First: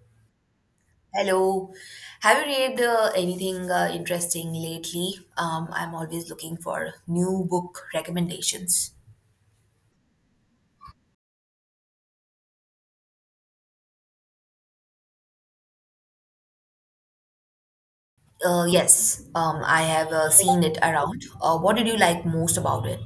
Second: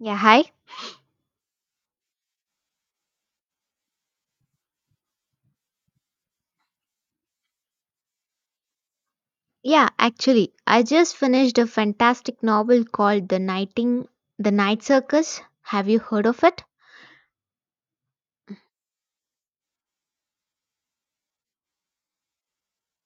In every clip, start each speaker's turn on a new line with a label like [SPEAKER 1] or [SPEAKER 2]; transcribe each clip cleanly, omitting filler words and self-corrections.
[SPEAKER 1] Yeah, hi.
[SPEAKER 2] Hello. Have you read anything interesting lately? I'm always looking for new book recommendations.
[SPEAKER 1] Yeah, actually, I just finished a fantastic novel called The Night Circus. Have you heard of it?
[SPEAKER 2] Yes, I have seen it around. What did you like most about it?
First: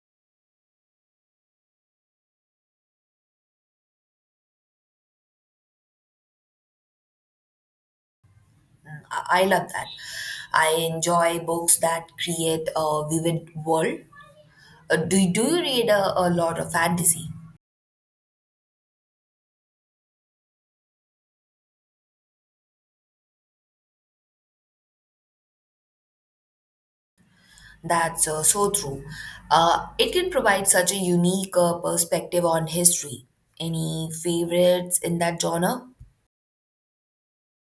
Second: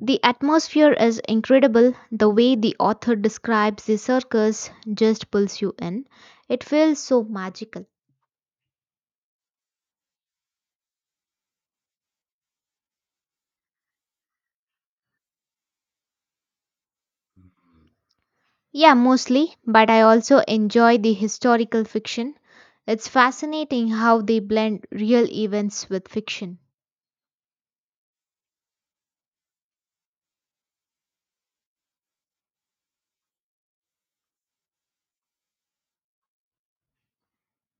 [SPEAKER 1] The atmosphere is incredible. The way the author describes the circus just pulls you in. It feels so magical.
[SPEAKER 2] Mm, I love that. I enjoy books that create a vivid world. Do you read a lot of fantasy?
[SPEAKER 1] Yeah, mostly, but I also enjoy the historical fiction. It's fascinating how they blend real events with fiction.
[SPEAKER 2] That's so true. It can provide such a unique perspective on history. Any favorites in that genre?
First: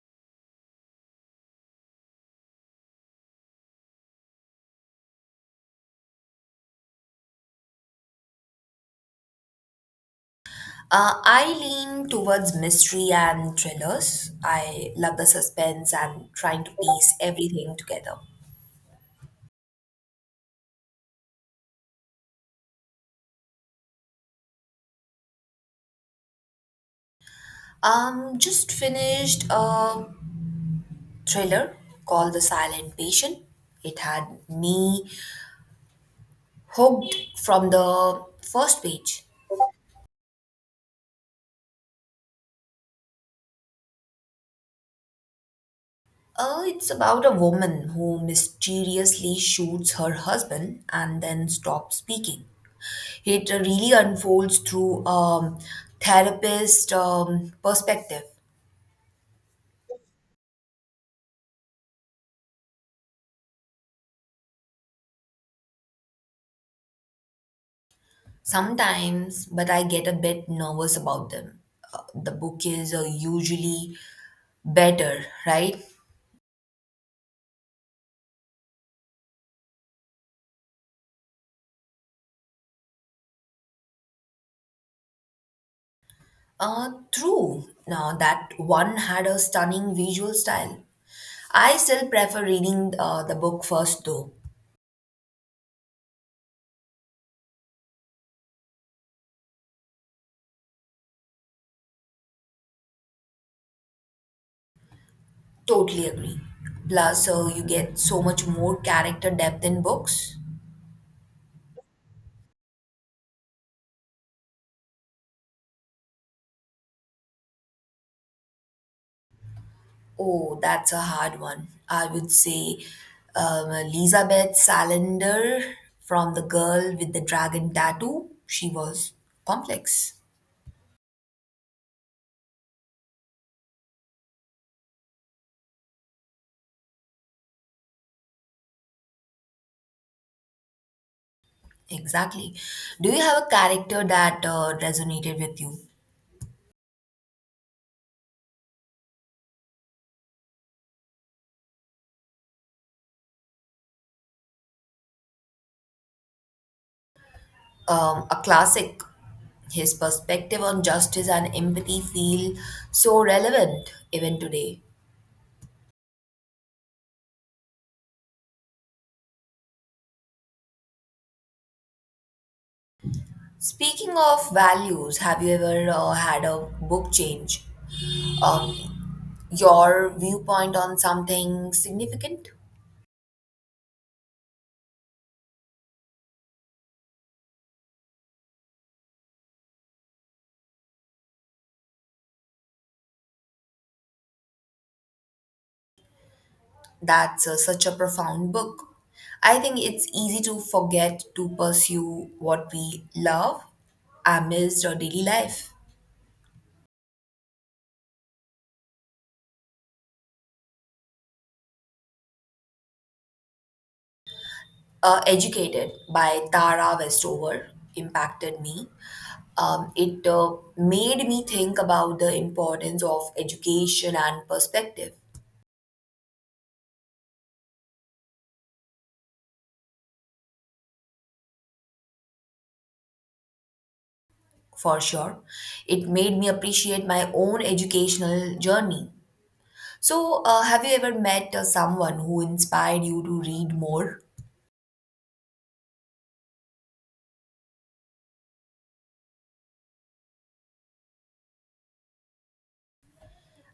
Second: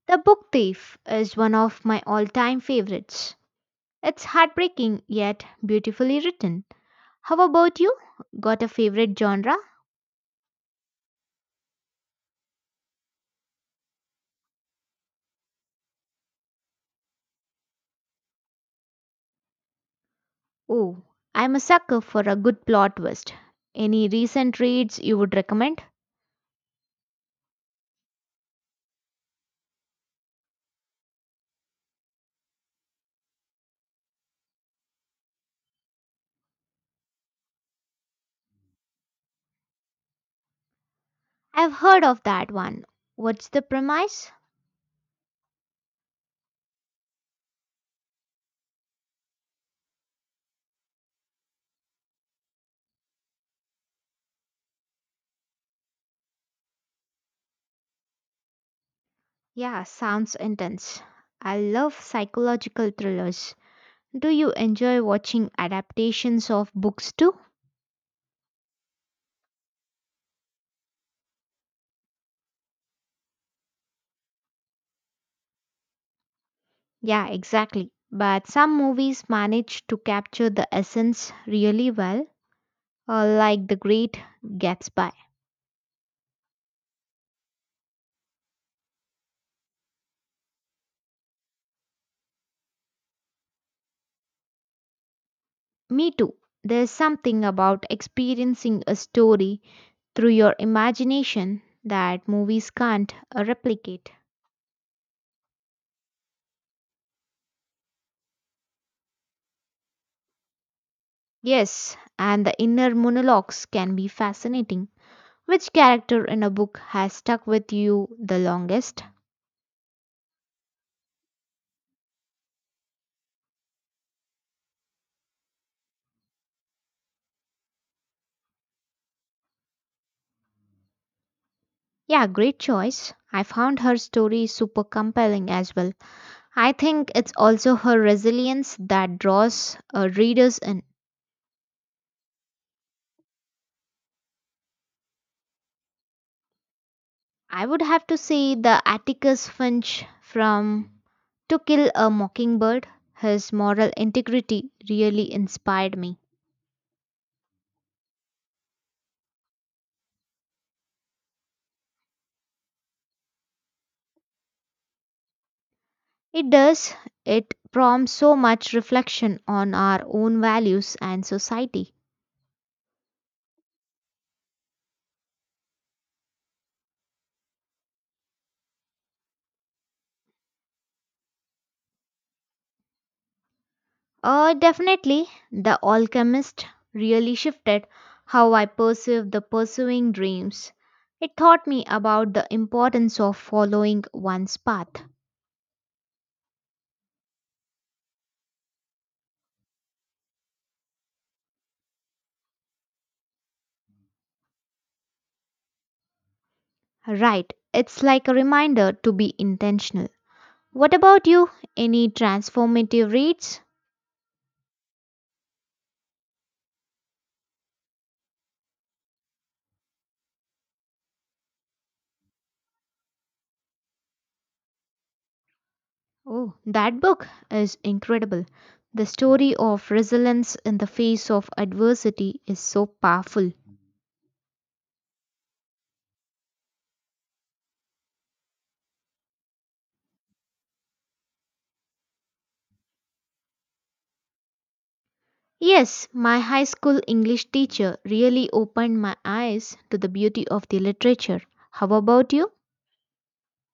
[SPEAKER 1] The Book Thief is one of my all time favorites. It's heartbreaking yet beautifully written. How about you? Got a favorite genre?
[SPEAKER 2] I lean towards mystery and thrillers. I love the suspense and trying to piece everything together.
[SPEAKER 1] Oh, I'm a sucker for a good plot twist. Any recent reads you would recommend?
[SPEAKER 2] Just finished a thriller called The Silent Patient. It had me hooked from the first page.
[SPEAKER 1] I've heard of that one. What's the premise?
[SPEAKER 2] It's about a woman who mysteriously shoots her husband and then stops speaking. It really unfolds through a therapist perspective.
[SPEAKER 1] Yeah, sounds intense. I love psychological thrillers. Do you enjoy watching adaptations of books too?
[SPEAKER 2] Sometimes, but I get a bit nervous about them. The bouquets are usually better, right?
[SPEAKER 1] Yeah, exactly. But some movies manage to capture the essence really well, like The Great Gatsby.
[SPEAKER 2] True. Now, that one had a stunning visual style. I still prefer reading the book first, though.
[SPEAKER 1] Me too. There's something about experiencing a story through your imagination that movies can't replicate.
[SPEAKER 2] Totally agree. Plus, you get so much more character depth in books.
[SPEAKER 1] Yes, and the inner monologues can be fascinating. Which character in a book has stuck with you the longest?
[SPEAKER 2] Oh, that's a hard one. I would say Elizabeth Salander from The Girl with the Dragon Tattoo. She was complex.
[SPEAKER 1] Yeah, great choice. I found her story super compelling as well. I think it's also her resilience that draws readers in.
[SPEAKER 2] Exactly. Do you have a character that resonated with you?
[SPEAKER 1] I would have to say the Atticus Finch from To Kill a Mockingbird. His moral integrity really inspired me.
[SPEAKER 2] A classic. His perspective on justice and empathy feel so relevant even today.
[SPEAKER 1] It does, it prompts so much reflection on our own values and society.
[SPEAKER 2] Speaking of values, have you ever had a book change um, your viewpoint on something significant?
[SPEAKER 1] Definitely, The Alchemist really shifted how I perceive the pursuing dreams. It taught me about the importance of following one's path.
[SPEAKER 2] That's such a profound book. I think it's easy to forget to pursue what we love amidst our daily life.
[SPEAKER 1] Right, it's like a reminder to be intentional. What about you? Any transformative reads?
[SPEAKER 2] Educated by Tara Westover impacted me. It made me think about the importance of education and perspective,
[SPEAKER 1] Oh, that book is incredible. The story of resilience in the face of adversity is so powerful.
[SPEAKER 2] for sure. It made me appreciate my own educational journey. So, have you ever met someone who inspired you to read more?
[SPEAKER 1] Yes, my high school English teacher really opened my eyes to the beauty of the literature. How about you?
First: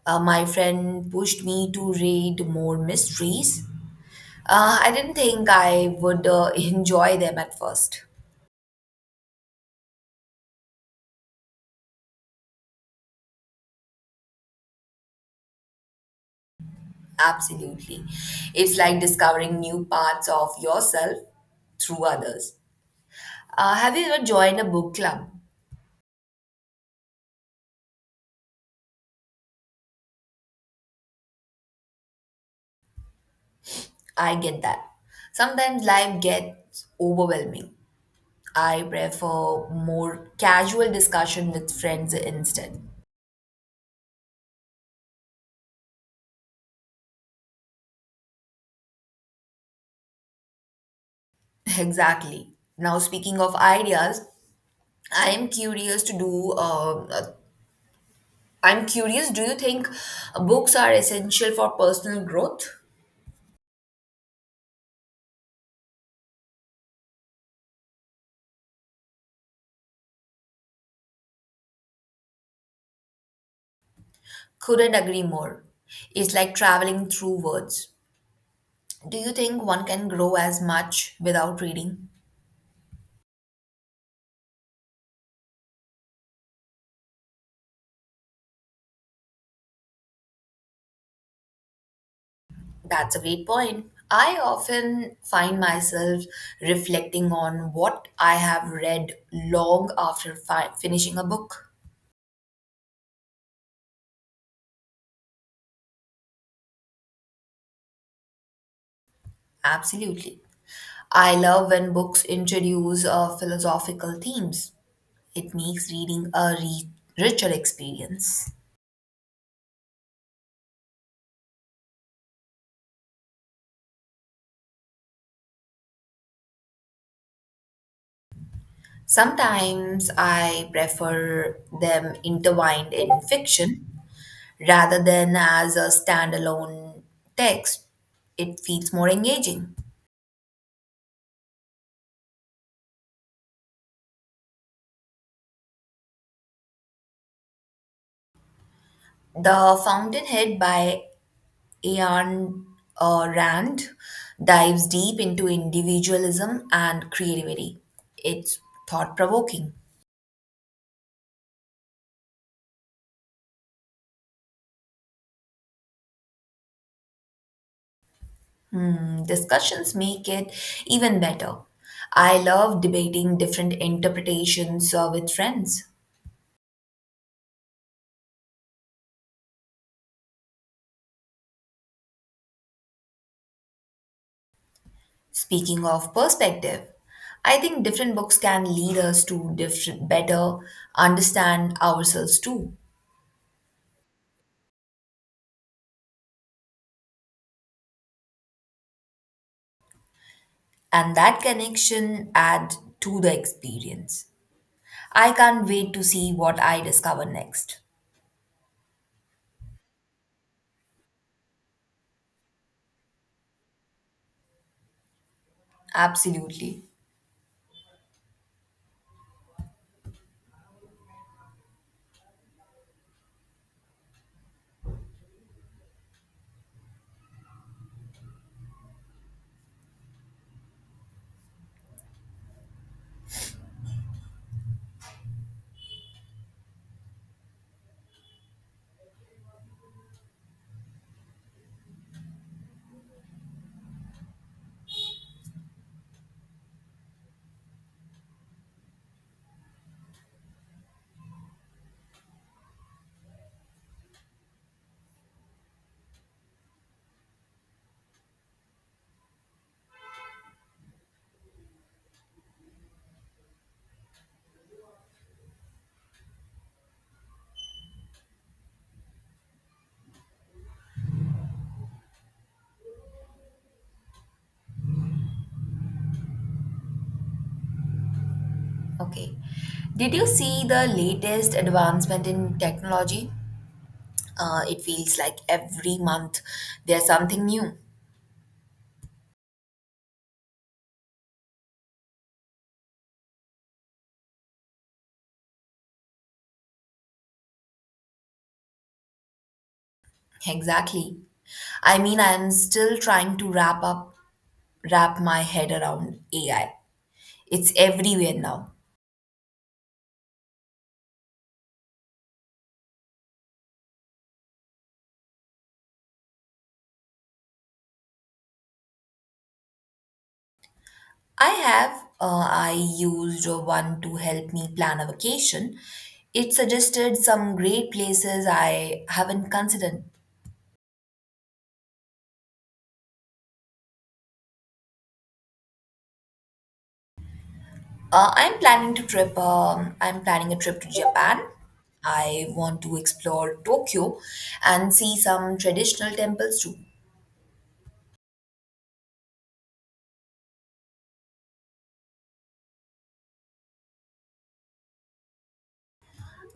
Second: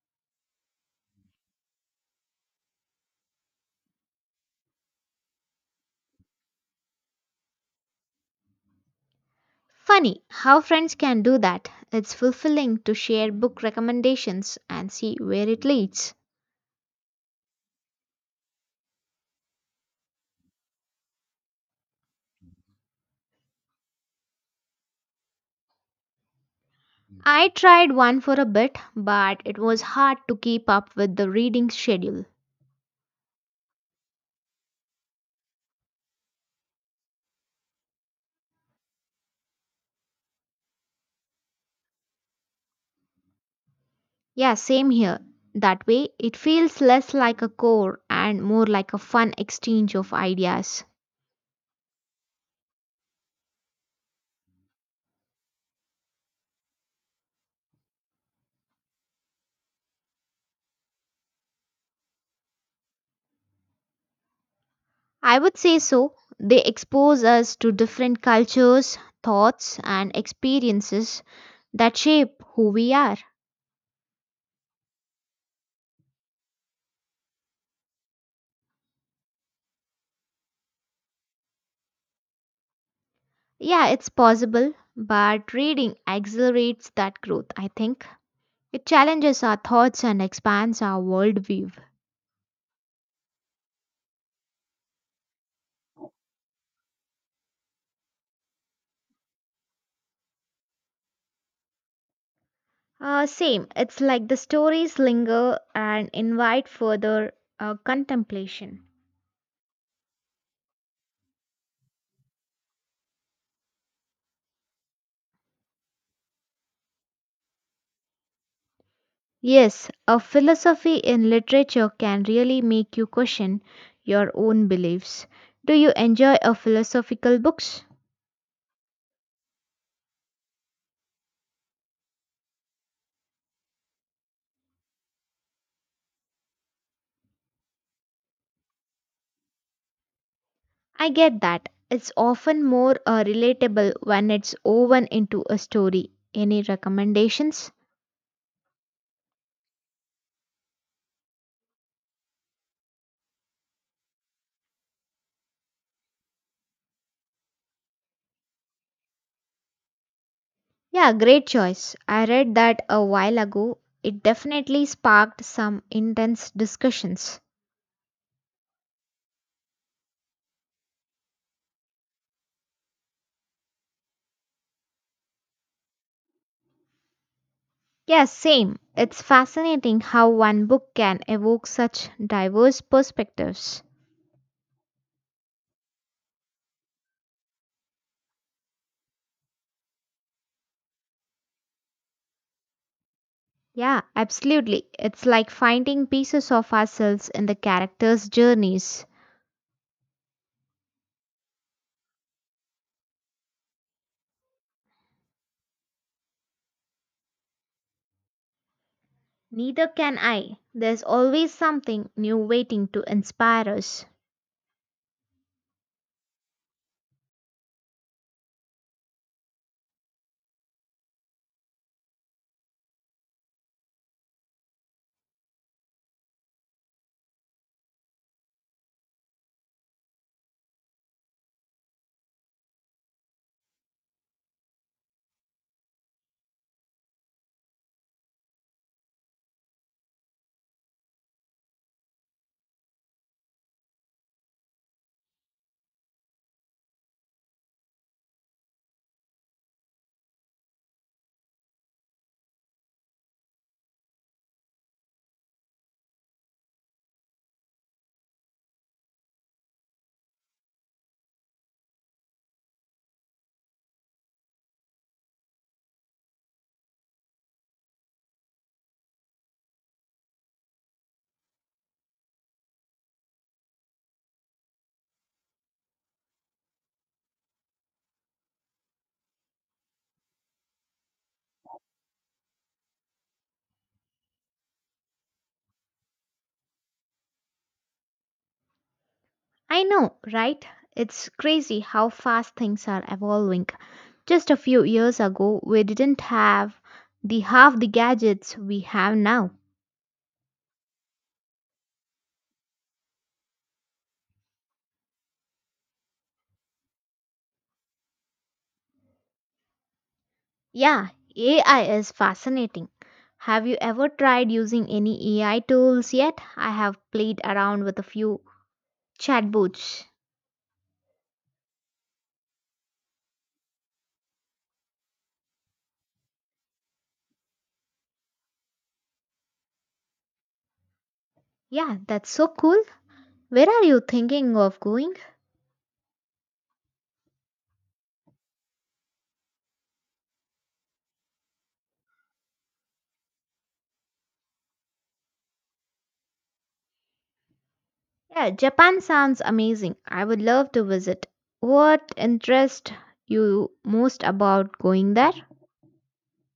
[SPEAKER 2] My friend pushed me to read more mysteries. I didn't think I would enjoy them at first.
[SPEAKER 1] Funny how friends can do that. It's fulfilling to share book recommendations and see where it leads.
[SPEAKER 2] Absolutely. It's like discovering new parts of yourself through others. Have you ever joined a book club?
[SPEAKER 1] I tried one for a bit, but it was hard to keep up with the reading schedule.
[SPEAKER 2] I get that. Sometimes life gets overwhelming. I prefer more casual discussion with friends instead.
[SPEAKER 1] Yeah, same here. That way, it feels less like a core and more like a fun exchange of ideas.
[SPEAKER 2] Exactly. Now, speaking of ideas, I am curious to do. I'm curious. Do you think books are essential for personal growth?
[SPEAKER 1] I would say so. They expose us to different cultures, thoughts, and experiences that shape who we are.
[SPEAKER 2] Couldn't agree more. It's like traveling through words. Do you think one can grow as much without reading?
[SPEAKER 1] Yeah, it's possible, but reading accelerates that growth, I think. It challenges our thoughts and expands our worldview.
[SPEAKER 2] That's a great point. I often find myself reflecting on what I have read long after finishing a book.
[SPEAKER 1] Same, it's like the stories linger and invite further contemplation.
[SPEAKER 2] Absolutely. I love when books introduce philosophical themes. It makes reading a richer experience.
[SPEAKER 1] Yes, a philosophy in literature can really make you question your own beliefs. Do you enjoy a philosophical books?
[SPEAKER 2] Sometimes I prefer them intertwined in fiction rather than as a standalone text. It feels more engaging.
[SPEAKER 1] I get that. It's often more relatable when it's woven into a story. Any recommendations?
[SPEAKER 2] The Fountainhead by Ayn Rand dives deep into individualism and creativity. It's thought provoking.
[SPEAKER 1] Yeah, great choice. I read that a while ago. It definitely sparked some intense discussions.
[SPEAKER 2] Hmm, discussions make it even better. I love debating different interpretations with friends.
[SPEAKER 1] Yeah, same. It's fascinating how one book can evoke such diverse perspectives.
[SPEAKER 2] Speaking of perspective, I think different books can lead us to different, better understand ourselves too.
[SPEAKER 1] Yeah, absolutely. It's like finding pieces of ourselves in the characters' journeys.
[SPEAKER 2] And that connection add to the experience. I can't wait to see what I discover next.
[SPEAKER 1] Neither can I. There's always something new waiting to inspire us.
[SPEAKER 2] Absolutely. Okay. Did you see the latest advancement in technology? It feels like every month there's something new.
[SPEAKER 1] I know, right? It's crazy how fast things are evolving. Just a few years ago, we didn't have the half the gadgets we have now.
[SPEAKER 2] Exactly. I mean, I'm still trying to wrap up, wrap my head around AI. It's everywhere now.
[SPEAKER 1] Yeah, AI is fascinating. Have you ever tried using any AI tools yet? I have played around with a few chatbots.
[SPEAKER 2] I have, I used one to help me plan a vacation. It suggested some great places I haven't considered.
[SPEAKER 1] Yeah, that's so cool. Where are you thinking of going?
[SPEAKER 2] I'm planning to trip. I'm planning a trip to Japan. I want to explore Tokyo and see some traditional temples too.
[SPEAKER 1] Yeah, Japan sounds amazing. I would love to visit. What interests you most about going there?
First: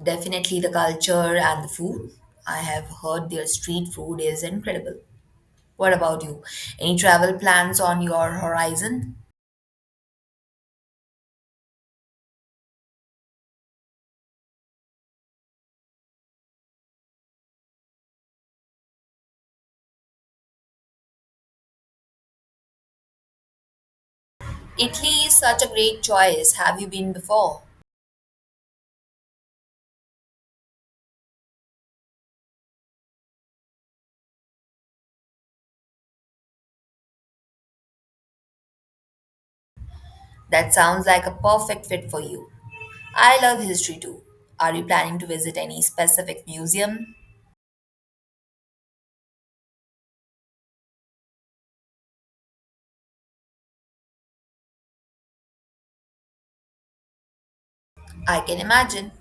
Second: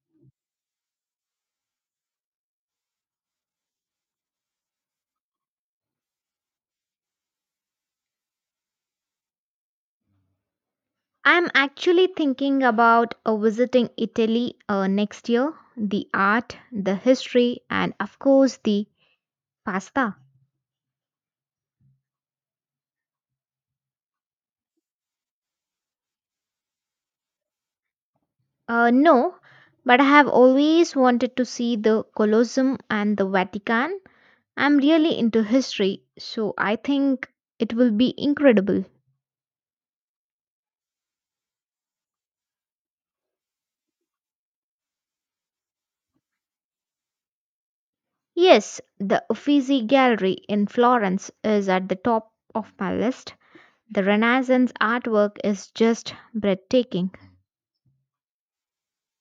[SPEAKER 2] Definitely the culture and the food. I have heard their street food is incredible. What about you? Any travel plans on your horizon?
[SPEAKER 1] I'm actually thinking about visiting Italy next year. The art, the history, and of course the pasta.
[SPEAKER 2] Italy is such a great choice. Have you been before?
[SPEAKER 1] No, but I have always wanted to see the Colosseum and the Vatican. I'm really into history, so I think it will be incredible.
[SPEAKER 2] That sounds like a perfect fit for you. I love history too. Are you planning to visit any specific museum?
[SPEAKER 1] Yes, the Uffizi Gallery in Florence is at the top of my list. The Renaissance artwork is just breathtaking.
[SPEAKER 2] I can imagine.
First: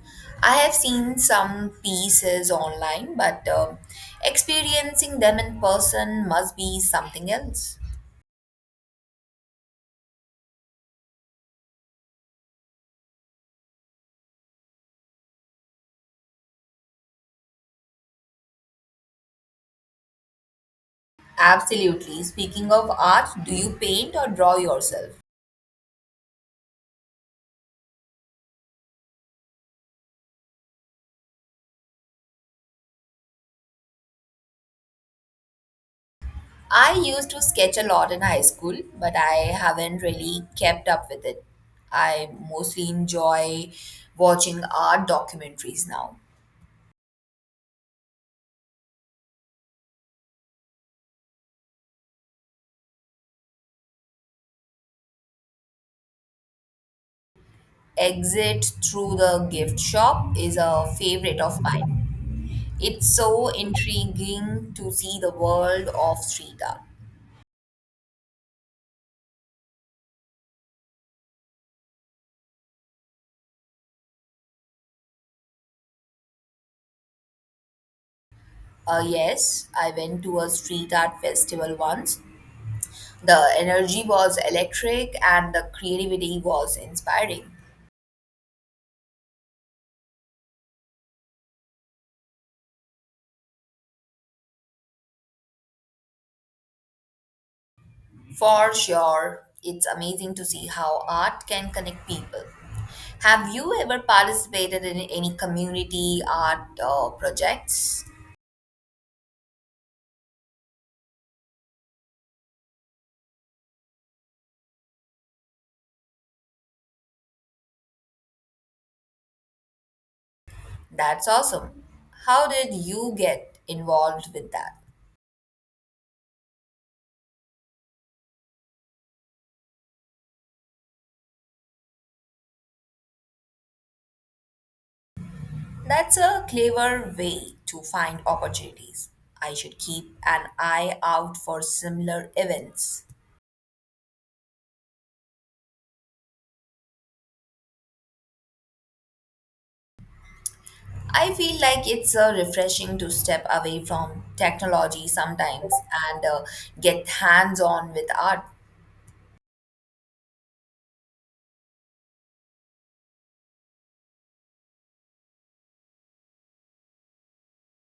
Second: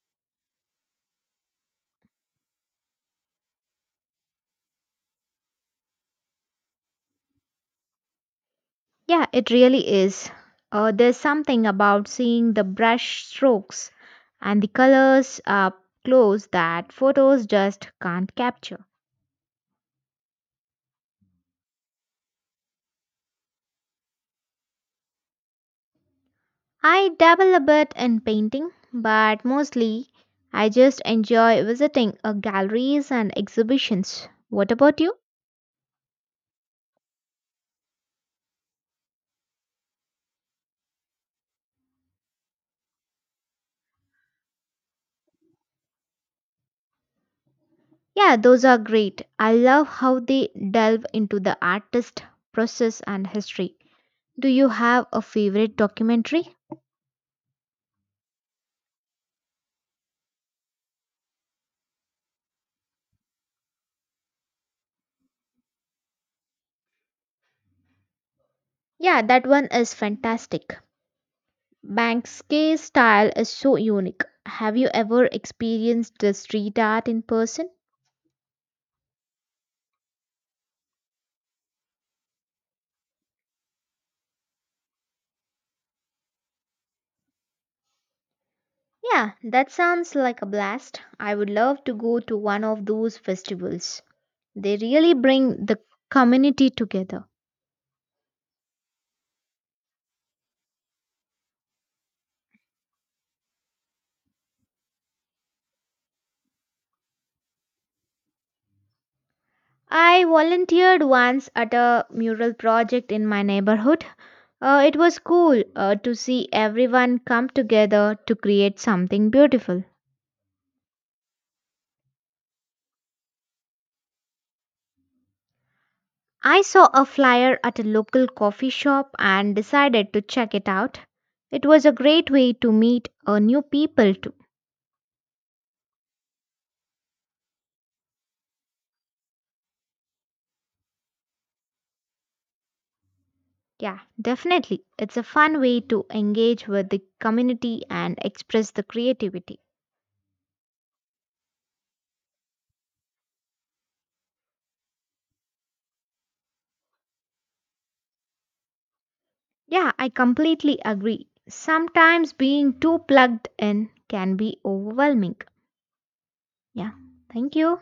[SPEAKER 2] I have seen some pieces online, but experiencing them in person must be something else.
[SPEAKER 1] Yeah, it really is. There's something about seeing the brush strokes and the colors up close that photos just can't capture.
[SPEAKER 2] Absolutely. Speaking of art, do you paint or draw yourself?
[SPEAKER 1] I dabble a bit in painting, but mostly I just enjoy visiting galleries and exhibitions. What about you?
[SPEAKER 2] I used to sketch a lot in high school, but I haven't really kept up with it. I mostly enjoy watching art documentaries now.
[SPEAKER 1] Yeah, those are great. I love how they delve into the artist, process, and history. Do you have a favorite documentary?
[SPEAKER 2] Exit Through the Gift Shop is a favorite of mine. It's so intriguing to see the world of street art.
[SPEAKER 1] Yeah, that one is fantastic. Banksky's style is so unique. Have you ever experienced the street art in person?
[SPEAKER 2] Yes, I went to a street art festival once. The energy was electric and the creativity was inspiring.
[SPEAKER 1] Yeah, that sounds like a blast. I would love to go to one of those festivals. They really bring the community together.
[SPEAKER 2] For sure, it's amazing to see how art can connect people. Have you ever participated in any community art projects?
[SPEAKER 1] I volunteered once at a mural project in my neighborhood. It was cool to see everyone come together to create something beautiful.
[SPEAKER 2] That's awesome. How did you get involved with that?
[SPEAKER 1] I saw a flyer at a local coffee shop and decided to check it out. It was a great way to meet new people too.
[SPEAKER 2] That's a clever way to find opportunities. I should keep an eye out for similar events.
[SPEAKER 1] Yeah, definitely. It's a fun way to engage with the community and express the creativity.
[SPEAKER 2] I feel like it's refreshing to step away from technology sometimes and get hands on with art.
[SPEAKER 1] Yeah, I completely agree. Sometimes being too plugged in can be overwhelming. Yeah, thank you.